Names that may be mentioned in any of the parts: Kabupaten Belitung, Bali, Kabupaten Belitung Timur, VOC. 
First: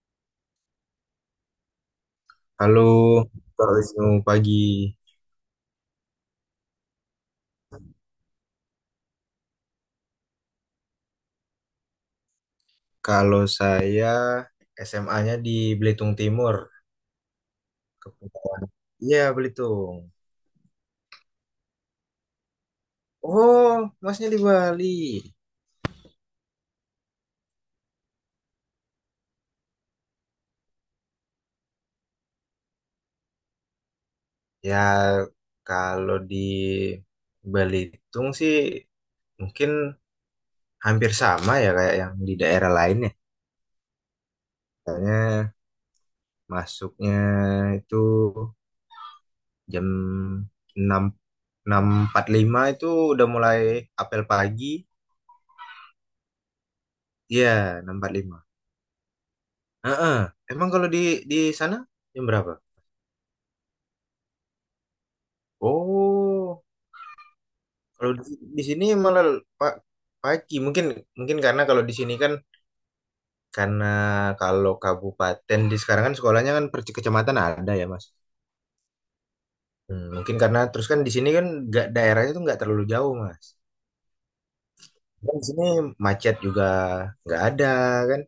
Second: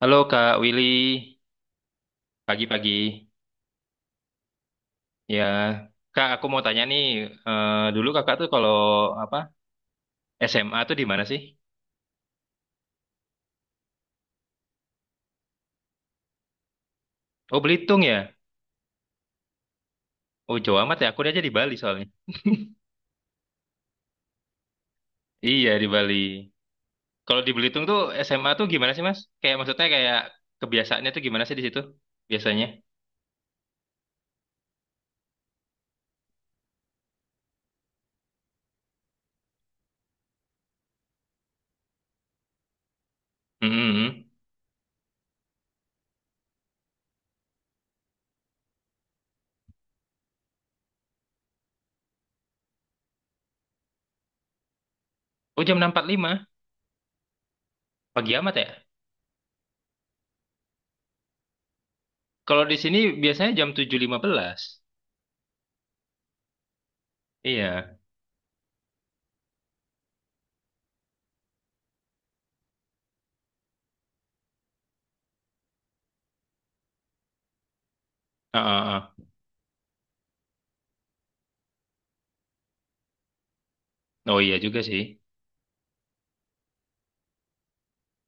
Halo Kak Willy, Halo, pagi-pagi. Kak Wisnu pagi. Ya, Kak aku mau tanya nih, dulu Kakak tuh kalau apa SMA tuh di mana sih? Kalau saya SMA-nya di Belitung Timur, Oh Belitung ya? Kepulauan. Iya, Belitung. Oh Jawa amat ya, aku aja di Bali soalnya. Oh, masnya di Bali. Iya di Bali. Kalau di Belitung tuh SMA tuh gimana sih Mas? Kayak maksudnya kayak kebiasaannya tuh gimana sih di situ biasanya? Ya, kalau di Belitung sih mungkin hampir sama ya kayak yang di daerah lain ya. Mm-mm. Soalnya masuknya itu jam enam 6:45 itu udah mulai apel pagi. Oh jam 06.45 Iya, enam empat puluh pagi lima. amat ya? Heeh. Emang kalau di sana jam berapa? Kalau di sini biasanya jam 07.15. Oh, Iya. kalau di sini malah pak pagi. Mungkin mungkin karena kalau di sini kan karena kalau kabupaten di sekarang kan sekolahnya kan per kecamatan ada ya, Mas. Ah, ah, ah. Hmm, mungkin karena terus kan di sini kan nggak daerahnya tuh nggak terlalu jauh, Mas. Oh iya juga sih. Dan di sini macet juga nggak ada kan?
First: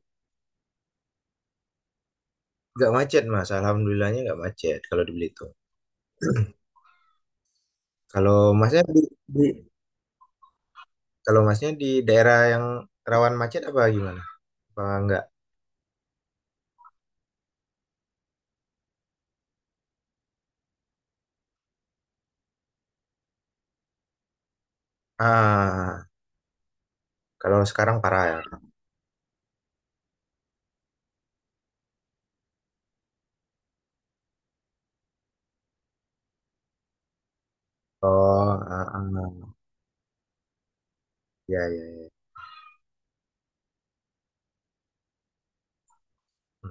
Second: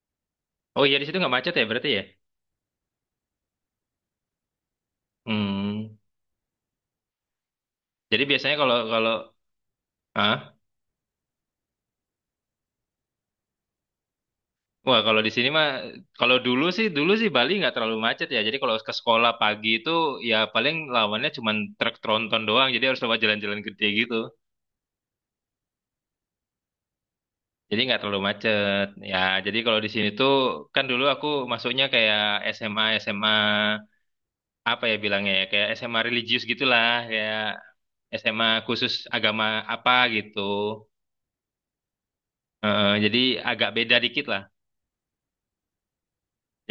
Oh iya di situ nggak macet ya berarti ya? Nggak macet, Mas. Alhamdulillahnya nggak macet kalau di Belitung. Hmm. Jadi Kalau biasanya kalau Masnya kalau di- ah, kalau Masnya di daerah yang rawan macet apa gimana? Apa wah, kalau enggak? di sini mah kalau dulu sih Bali nggak terlalu macet ya. Jadi kalau ke sekolah pagi itu ya paling lawannya cuma truk tronton doang. Jadi harus lewat jalan-jalan gede gitu. Ah, kalau Jadi sekarang nggak terlalu parah ya. macet. Ya jadi kalau di sini tuh kan dulu aku masuknya kayak SMA SMA apa ya bilangnya ya, kayak SMA religius gitulah kayak SMA Oh, ah, khusus agama ah, apa gitu. ya, ya, ya. Jadi agak beda dikit lah.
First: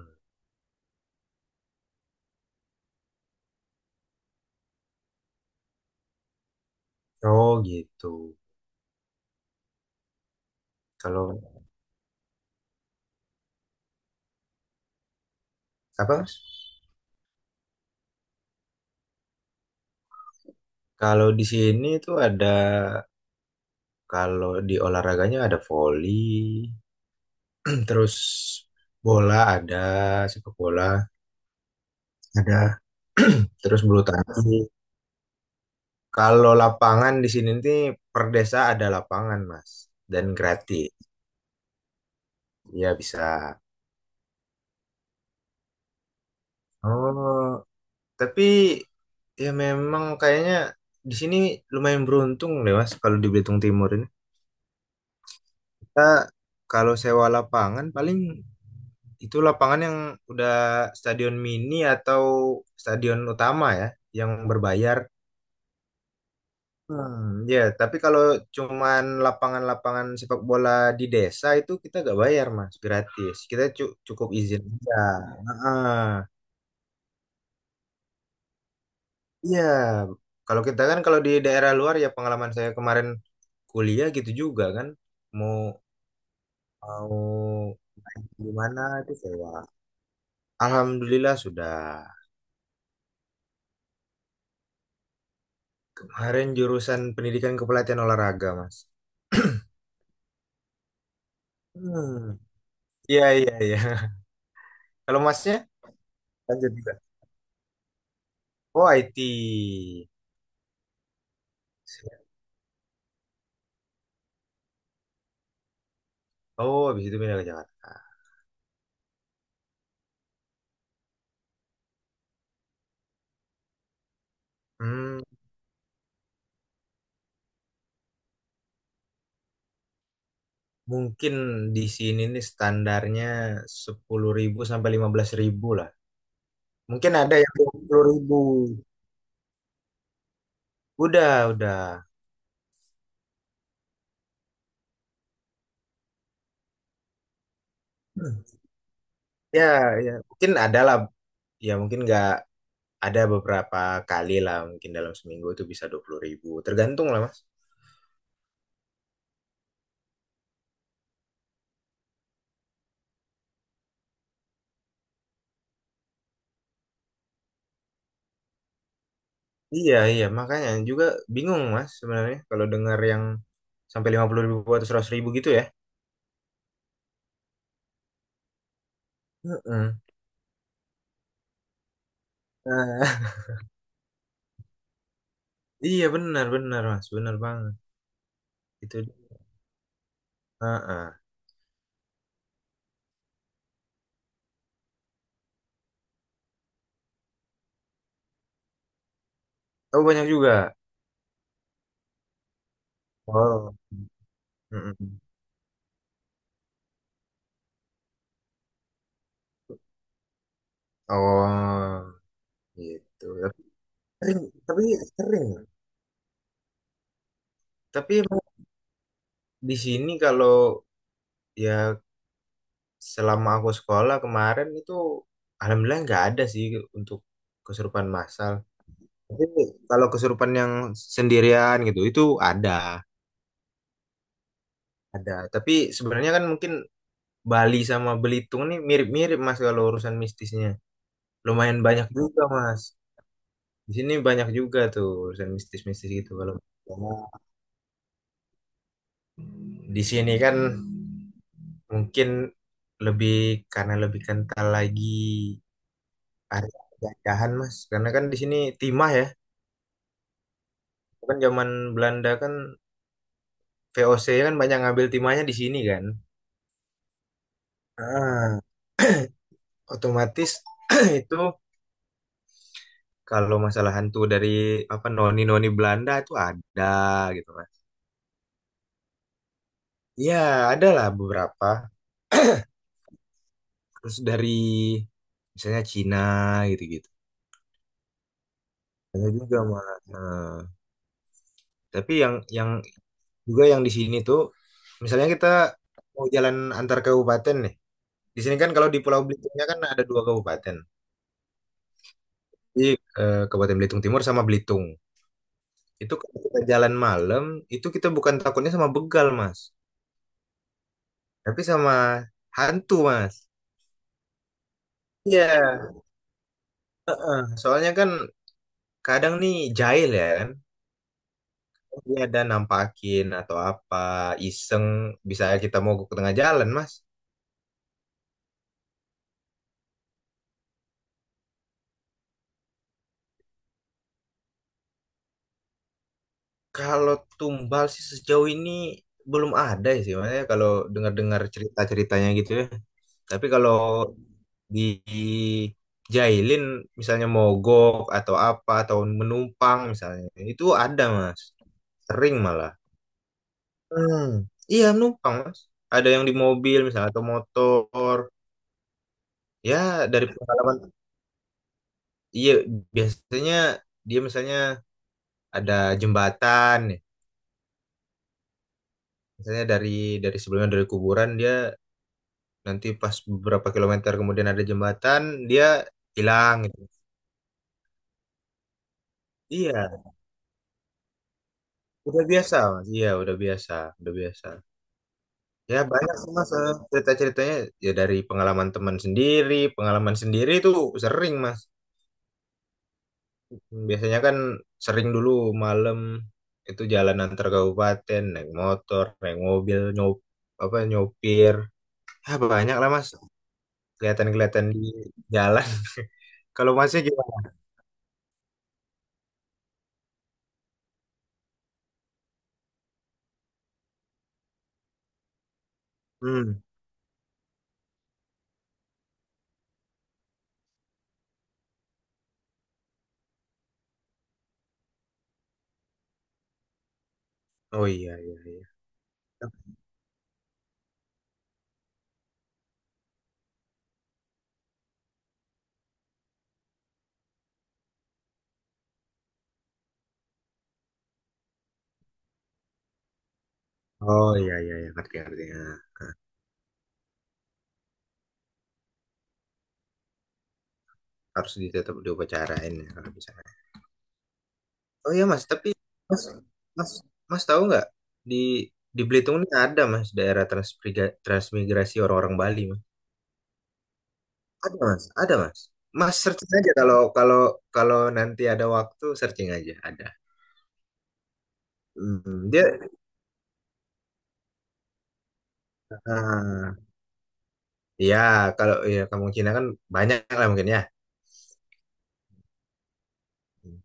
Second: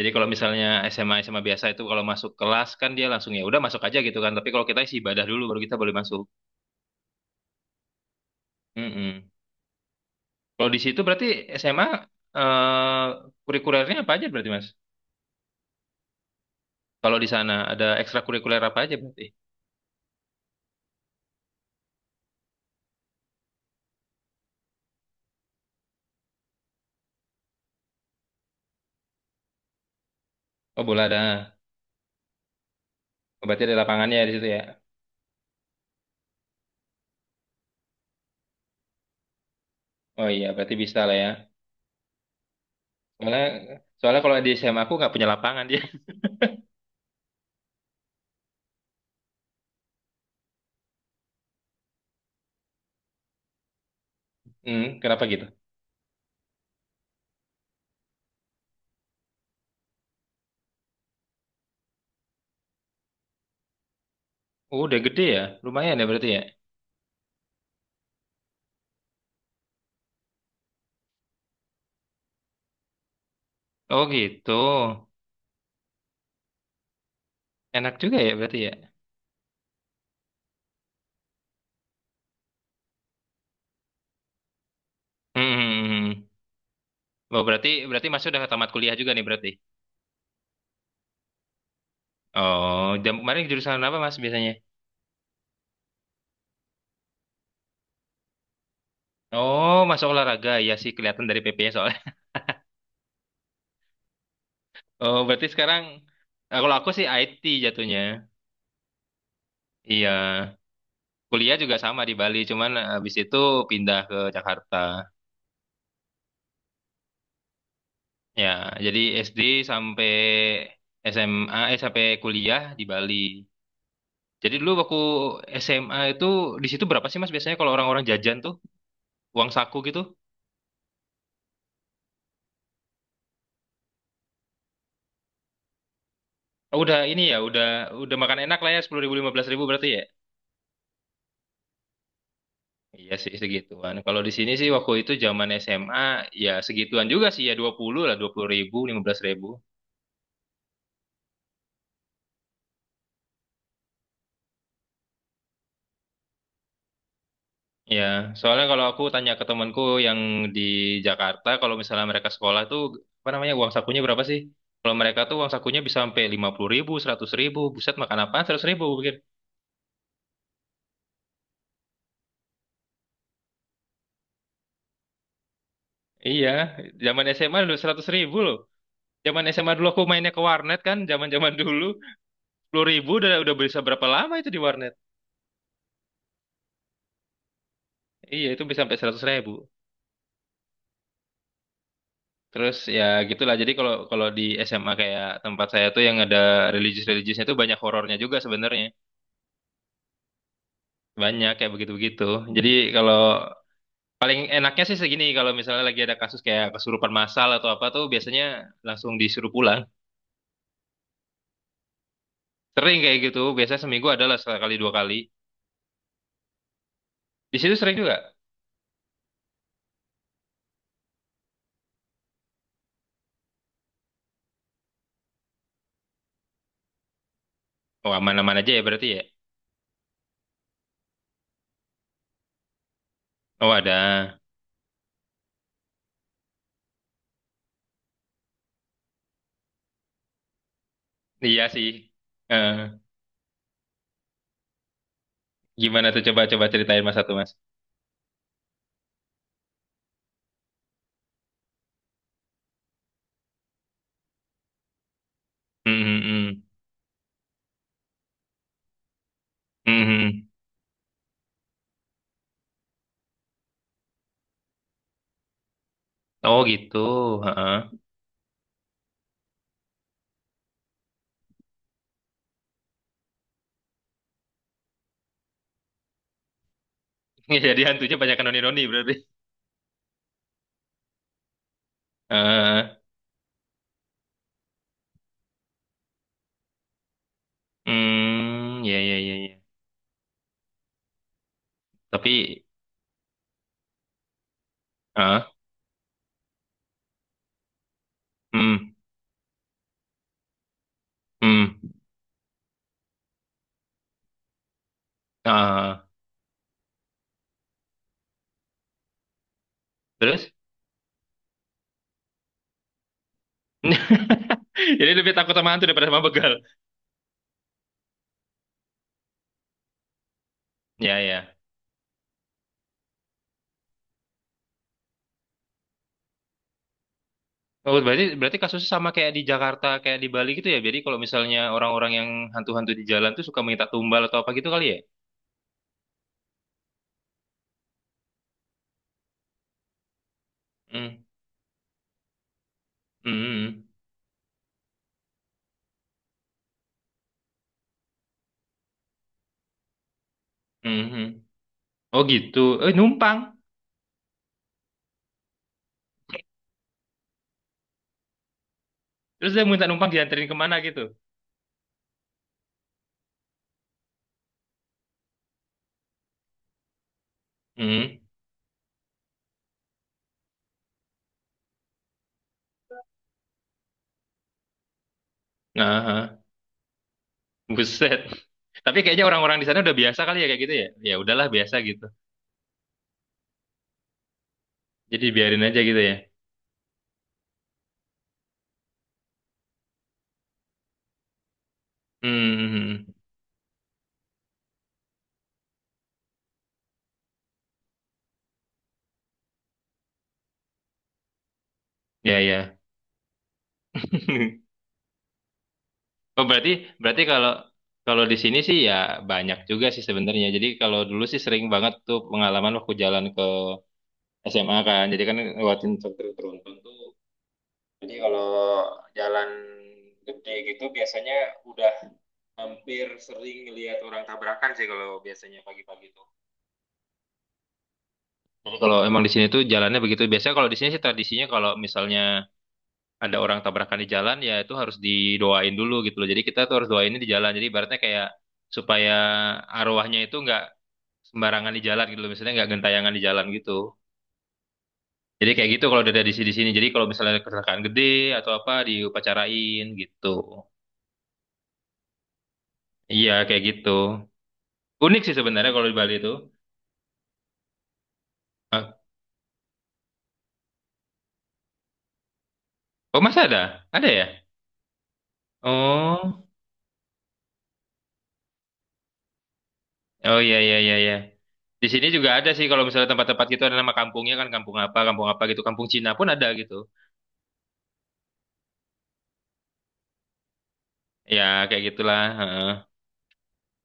Jadi kalau misalnya SMA SMA biasa itu kalau masuk kelas kan dia langsung ya udah masuk aja gitu kan. Tapi kalau kita isi ibadah dulu baru kita boleh masuk. Oh, gitu. Mm-mm. Kalau di situ berarti Kalau SMA eh, kurikulernya apa aja berarti Mas? apa? Mas? Kalau di sana ada ekstrakurikuler apa aja berarti? Kalau di sini tuh ada, kalau di olahraganya ada voli, terus bola ada, sepak Oh bola bola ada. ada, Oh, berarti ada terus bulu lapangannya di situ ya. tangkis. Kalau lapangan di sini nih per desa ada lapangan, Mas, dan Oh iya berarti gratis. bisa lah ya. Ya bisa. Soalnya soalnya kalau di SMA aku nggak punya lapangan dia. Oh. Tapi ya memang kayaknya di sini lumayan beruntung deh Mas kalau di Belitung Timur ini. Hmm, kenapa gitu? Kita kalau sewa lapangan paling itu lapangan yang udah stadion mini atau stadion utama ya yang Oh, udah berbayar. gede ya. Lumayan ya berarti ya. Hmm, ya, tapi kalau cuman lapangan-lapangan sepak bola di desa itu kita gak bayar Mas, gratis. Kita Oh cukup gitu. izin aja. Heeh. Enak juga ya berarti ya. Iya, kalau kita kan kalau di daerah luar ya pengalaman saya kemarin kuliah gitu juga kan Hmm, mau hmm, hmm, hmm. mau Oh, berarti berarti main Mas udah di tamat mana kuliah juga itu nih berarti. sewa. Alhamdulillah sudah. Oh, jam kemarin jurusan apa Mas biasanya? Kemarin jurusan pendidikan kepelatihan olahraga, Mas. Oh, masuk olahraga ya sih kelihatan dari PP-nya soalnya. Hmm. Iya, iya, iya. Oh, Kalau berarti Masnya sekarang lanjut kalau aku juga. sih IT jatuhnya. Oh, IT. Iya, kuliah juga sama di Bali, cuman habis itu pindah ke Jakarta. Oh, habis itu pindah ke Jakarta. Ya, jadi SD sampai SMA, eh sampai kuliah di Bali. Jadi dulu waktu Hmm, SMA itu di situ berapa sih Mas biasanya kalau orang-orang jajan tuh uang saku gitu? mungkin di sini nih standarnya 10 ribu sampai 15 ribu lah. Oh, udah Mungkin ini ada ya, yang udah dua puluh udah ribu. makan enak lah ya 10 ribu 15 ribu berarti ya. Udah, udah. Iya sih segituan. Kalau di sini sih waktu itu zaman SMA ya segituan juga sih ya 20 lah 20 ribu 15 ribu. Ya, ya. Mungkin ada lah. Ya, mungkin nggak ada beberapa kali lah. Mungkin dalam seminggu itu bisa 20 ribu. Tergantung lah, Mas. Ya, soalnya kalau aku tanya ke temanku yang di Jakarta, kalau misalnya mereka sekolah tuh apa namanya uang sakunya berapa sih? Kalau mereka tuh uang sakunya bisa sampai 50 ribu, 100 ribu. Buset makan apa? 100 ribu pikir. Iya, iya. Makanya juga bingung, Mas, sebenarnya. Kalau dengar yang sampai 50 ribu atau 100 ribu gitu ya. Iya, zaman SMA dulu 100 ribu loh. Zaman SMA dulu Heeh. aku mainnya ke warnet kan, zaman-zaman dulu. 10 Nah, ribu udah, udah bisa berapa lama itu di warnet? iya, benar, benar, Mas. Benar banget. Iya itu bisa sampai Itu. 100 ribu. Heeh. Terus ya gitulah. Jadi kalau kalau di SMA kayak tempat saya tuh yang ada religius-religiusnya tuh banyak horornya juga sebenarnya. Oh, banyak juga. Banyak kayak begitu-begitu. Jadi kalau Oh. paling enaknya sih Heeh. segini kalau misalnya lagi ada kasus kayak kesurupan massal atau apa tuh biasanya langsung disuruh pulang. Oh, Sering kayak gitu. gitu. Tapi Biasanya seminggu adalah sering, sekali tapi dua kali. sering. Di situ sering Tapi juga. emang di sini kalau ya selama aku sekolah kemarin itu alhamdulillah nggak ada sih untuk kesurupan Oh massal. aman-aman aja ya berarti ya. Tapi kalau kesurupan yang sendirian gitu itu ada, Oh ada. ada. Tapi sebenarnya kan mungkin Bali sama Belitung nih mirip-mirip Mas kalau urusan mistisnya. Iya Lumayan sih. banyak juga Mas. Eh, Di sini banyak juga tuh urusan gimana mistis-mistis tuh gitu kalau coba-coba ceritain karena mas satu mas. di sini kan mungkin lebih karena lebih kental lagi Hmm, hmm, hmm. area penjajahan Mas. Karena kan di sini timah ya. Hmm, hmm, hmm. Kan zaman Belanda kan VOC kan banyak ngambil timahnya di sini kan. Oh gitu. Heeh. Ah, otomatis itu kalau masalah hantu dari apa noni-noni Belanda itu ada gitu kan. Jadi hantunya banyak noni-noni berarti. Iya, ada lah beberapa. Heeh. Terus dari misalnya Cina gitu-gitu. Hmm, ya ya Ada ya juga ya. mah. Eh, tapi yang Tapi yang juga yang di sini tuh misalnya heeh. kita mau jalan antar kabupaten nih. Di sini kan kalau Hmm. di Pulau Belitungnya kan ada dua kabupaten. Hmm. Di eh, Kabupaten Belitung Timur sama Belitung. Ah, Itu kalau kita jalan malam, itu kita bukan takutnya sama begal, Mas. terus? Tapi sama hantu, Mas. Jadi lebih takut sama hantu Iya. daripada sama begal. Soalnya kan kadang nih jahil ya kan. Ya ya. Dia ada nampakin atau apa, iseng, bisa kita mogok ke tengah jalan, Mas. Oh, berarti berarti kasusnya sama kayak di Jakarta, kayak di Bali gitu ya. Jadi kalau misalnya orang-orang yang hantu-hantu di jalan tuh suka minta tumbal atau apa gitu kali ya? Kalau tumbal sih sejauh ini belum ada sih, Mas. Ya, kalau Hmm. dengar-dengar cerita-ceritanya gitu ya. Tapi kalau Hmm. di dijailin misalnya mogok atau apa atau menumpang misalnya itu Hmm. ada Hmm. Hmm. mas Oh sering gitu. malah. Eh, numpang. Hmm, iya numpang mas. Ada yang di mobil misalnya atau motor. Terus dia minta Ya numpang dari dianterin kemana pengalaman, gitu? iya biasanya dia misalnya ada jembatan, nih. Hmm. Misalnya dari sebelumnya dari kuburan dia nanti pas beberapa kilometer kemudian ada jembatan dia Nah. hilang gitu. Buset. Tapi kayaknya orang-orang di sana udah Iya, biasa kali ya kayak gitu ya. Ya udahlah biasa gitu. udah biasa mas. Iya udah biasa, udah biasa. Jadi biarin aja Ya gitu ya. banyak sih mas eh, cerita-ceritanya ya dari pengalaman teman sendiri, pengalaman sendiri itu sering mas. Hmm, Biasanya kan sering dulu malam itu jalan antar kabupaten, naik motor, naik mobil, nyopir. Ah, ya banyak ya. lah Mas, kelihatan-kelihatan di jalan. Oh berarti Kalau Masnya berarti gimana? kalau kalau di sini sih ya banyak juga sih sebenarnya. Jadi kalau dulu sih sering banget tuh pengalaman waktu jalan ke SMA kan. Jadi kan lewatin struktur Hmm. beruntun tuh. Jadi kalau jalan gede gitu biasanya udah hampir sering lihat orang tabrakan sih kalau biasanya pagi-pagi. Oh iya iya iya. Jadi kalau emang di sini tuh jalannya begitu. Biasanya kalau di sini sih tradisinya kalau misalnya ada orang tabrakan di jalan ya itu harus didoain dulu gitu loh. Jadi kita tuh harus doainnya di jalan. Jadi ibaratnya kayak supaya arwahnya itu nggak sembarangan di jalan gitu loh. Misalnya nggak gentayangan di jalan gitu. Oh iya iya iya ngerti ngerti. Jadi Ya. kayak gitu kalau dari sini di sini. Jadi kalau misalnya ada kecelakaan gede atau apa diupacarain gitu. Harus ditetap diupacarain ya kalau bisa. Iya kayak gitu. Oh Unik iya sih Mas, tapi sebenarnya kalau di Bali Mas itu. Mas Mas tahu nggak di Ah, di Belitung ini ada Mas daerah transmigrasi orang-orang Bali. oh masih ada? Ada ya? Ada mas, ada mas. Mas Oh. searching aja kalau kalau kalau nanti ada waktu searching aja ada. Oh iya iya iya iya. Di sini juga ada Hmm, dia sih kalau misalnya tempat-tempat gitu ada nama kampungnya kan kampung apa gitu. Kampung Cina pun ada gitu. ah, ya kalau ya kampung Cina kan banyak lah mungkin ya. Ya kayak gitulah. Heeh. Hmm.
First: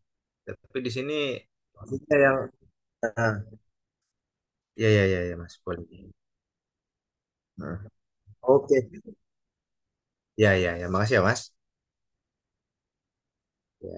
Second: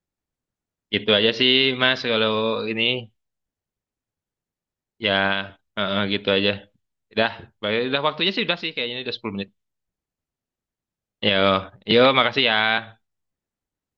Tapi di Gitu sini aja sih Mas maksudnya kalau yang ini ah, ya ya ya ya ya mas heeh, boleh. gitu aja. Udah, Ah, udah waktunya sih udah sih oke. kayaknya ini udah 10 menit. Ya ya ya makasih ya Yo, mas. yo makasih ya. Ya.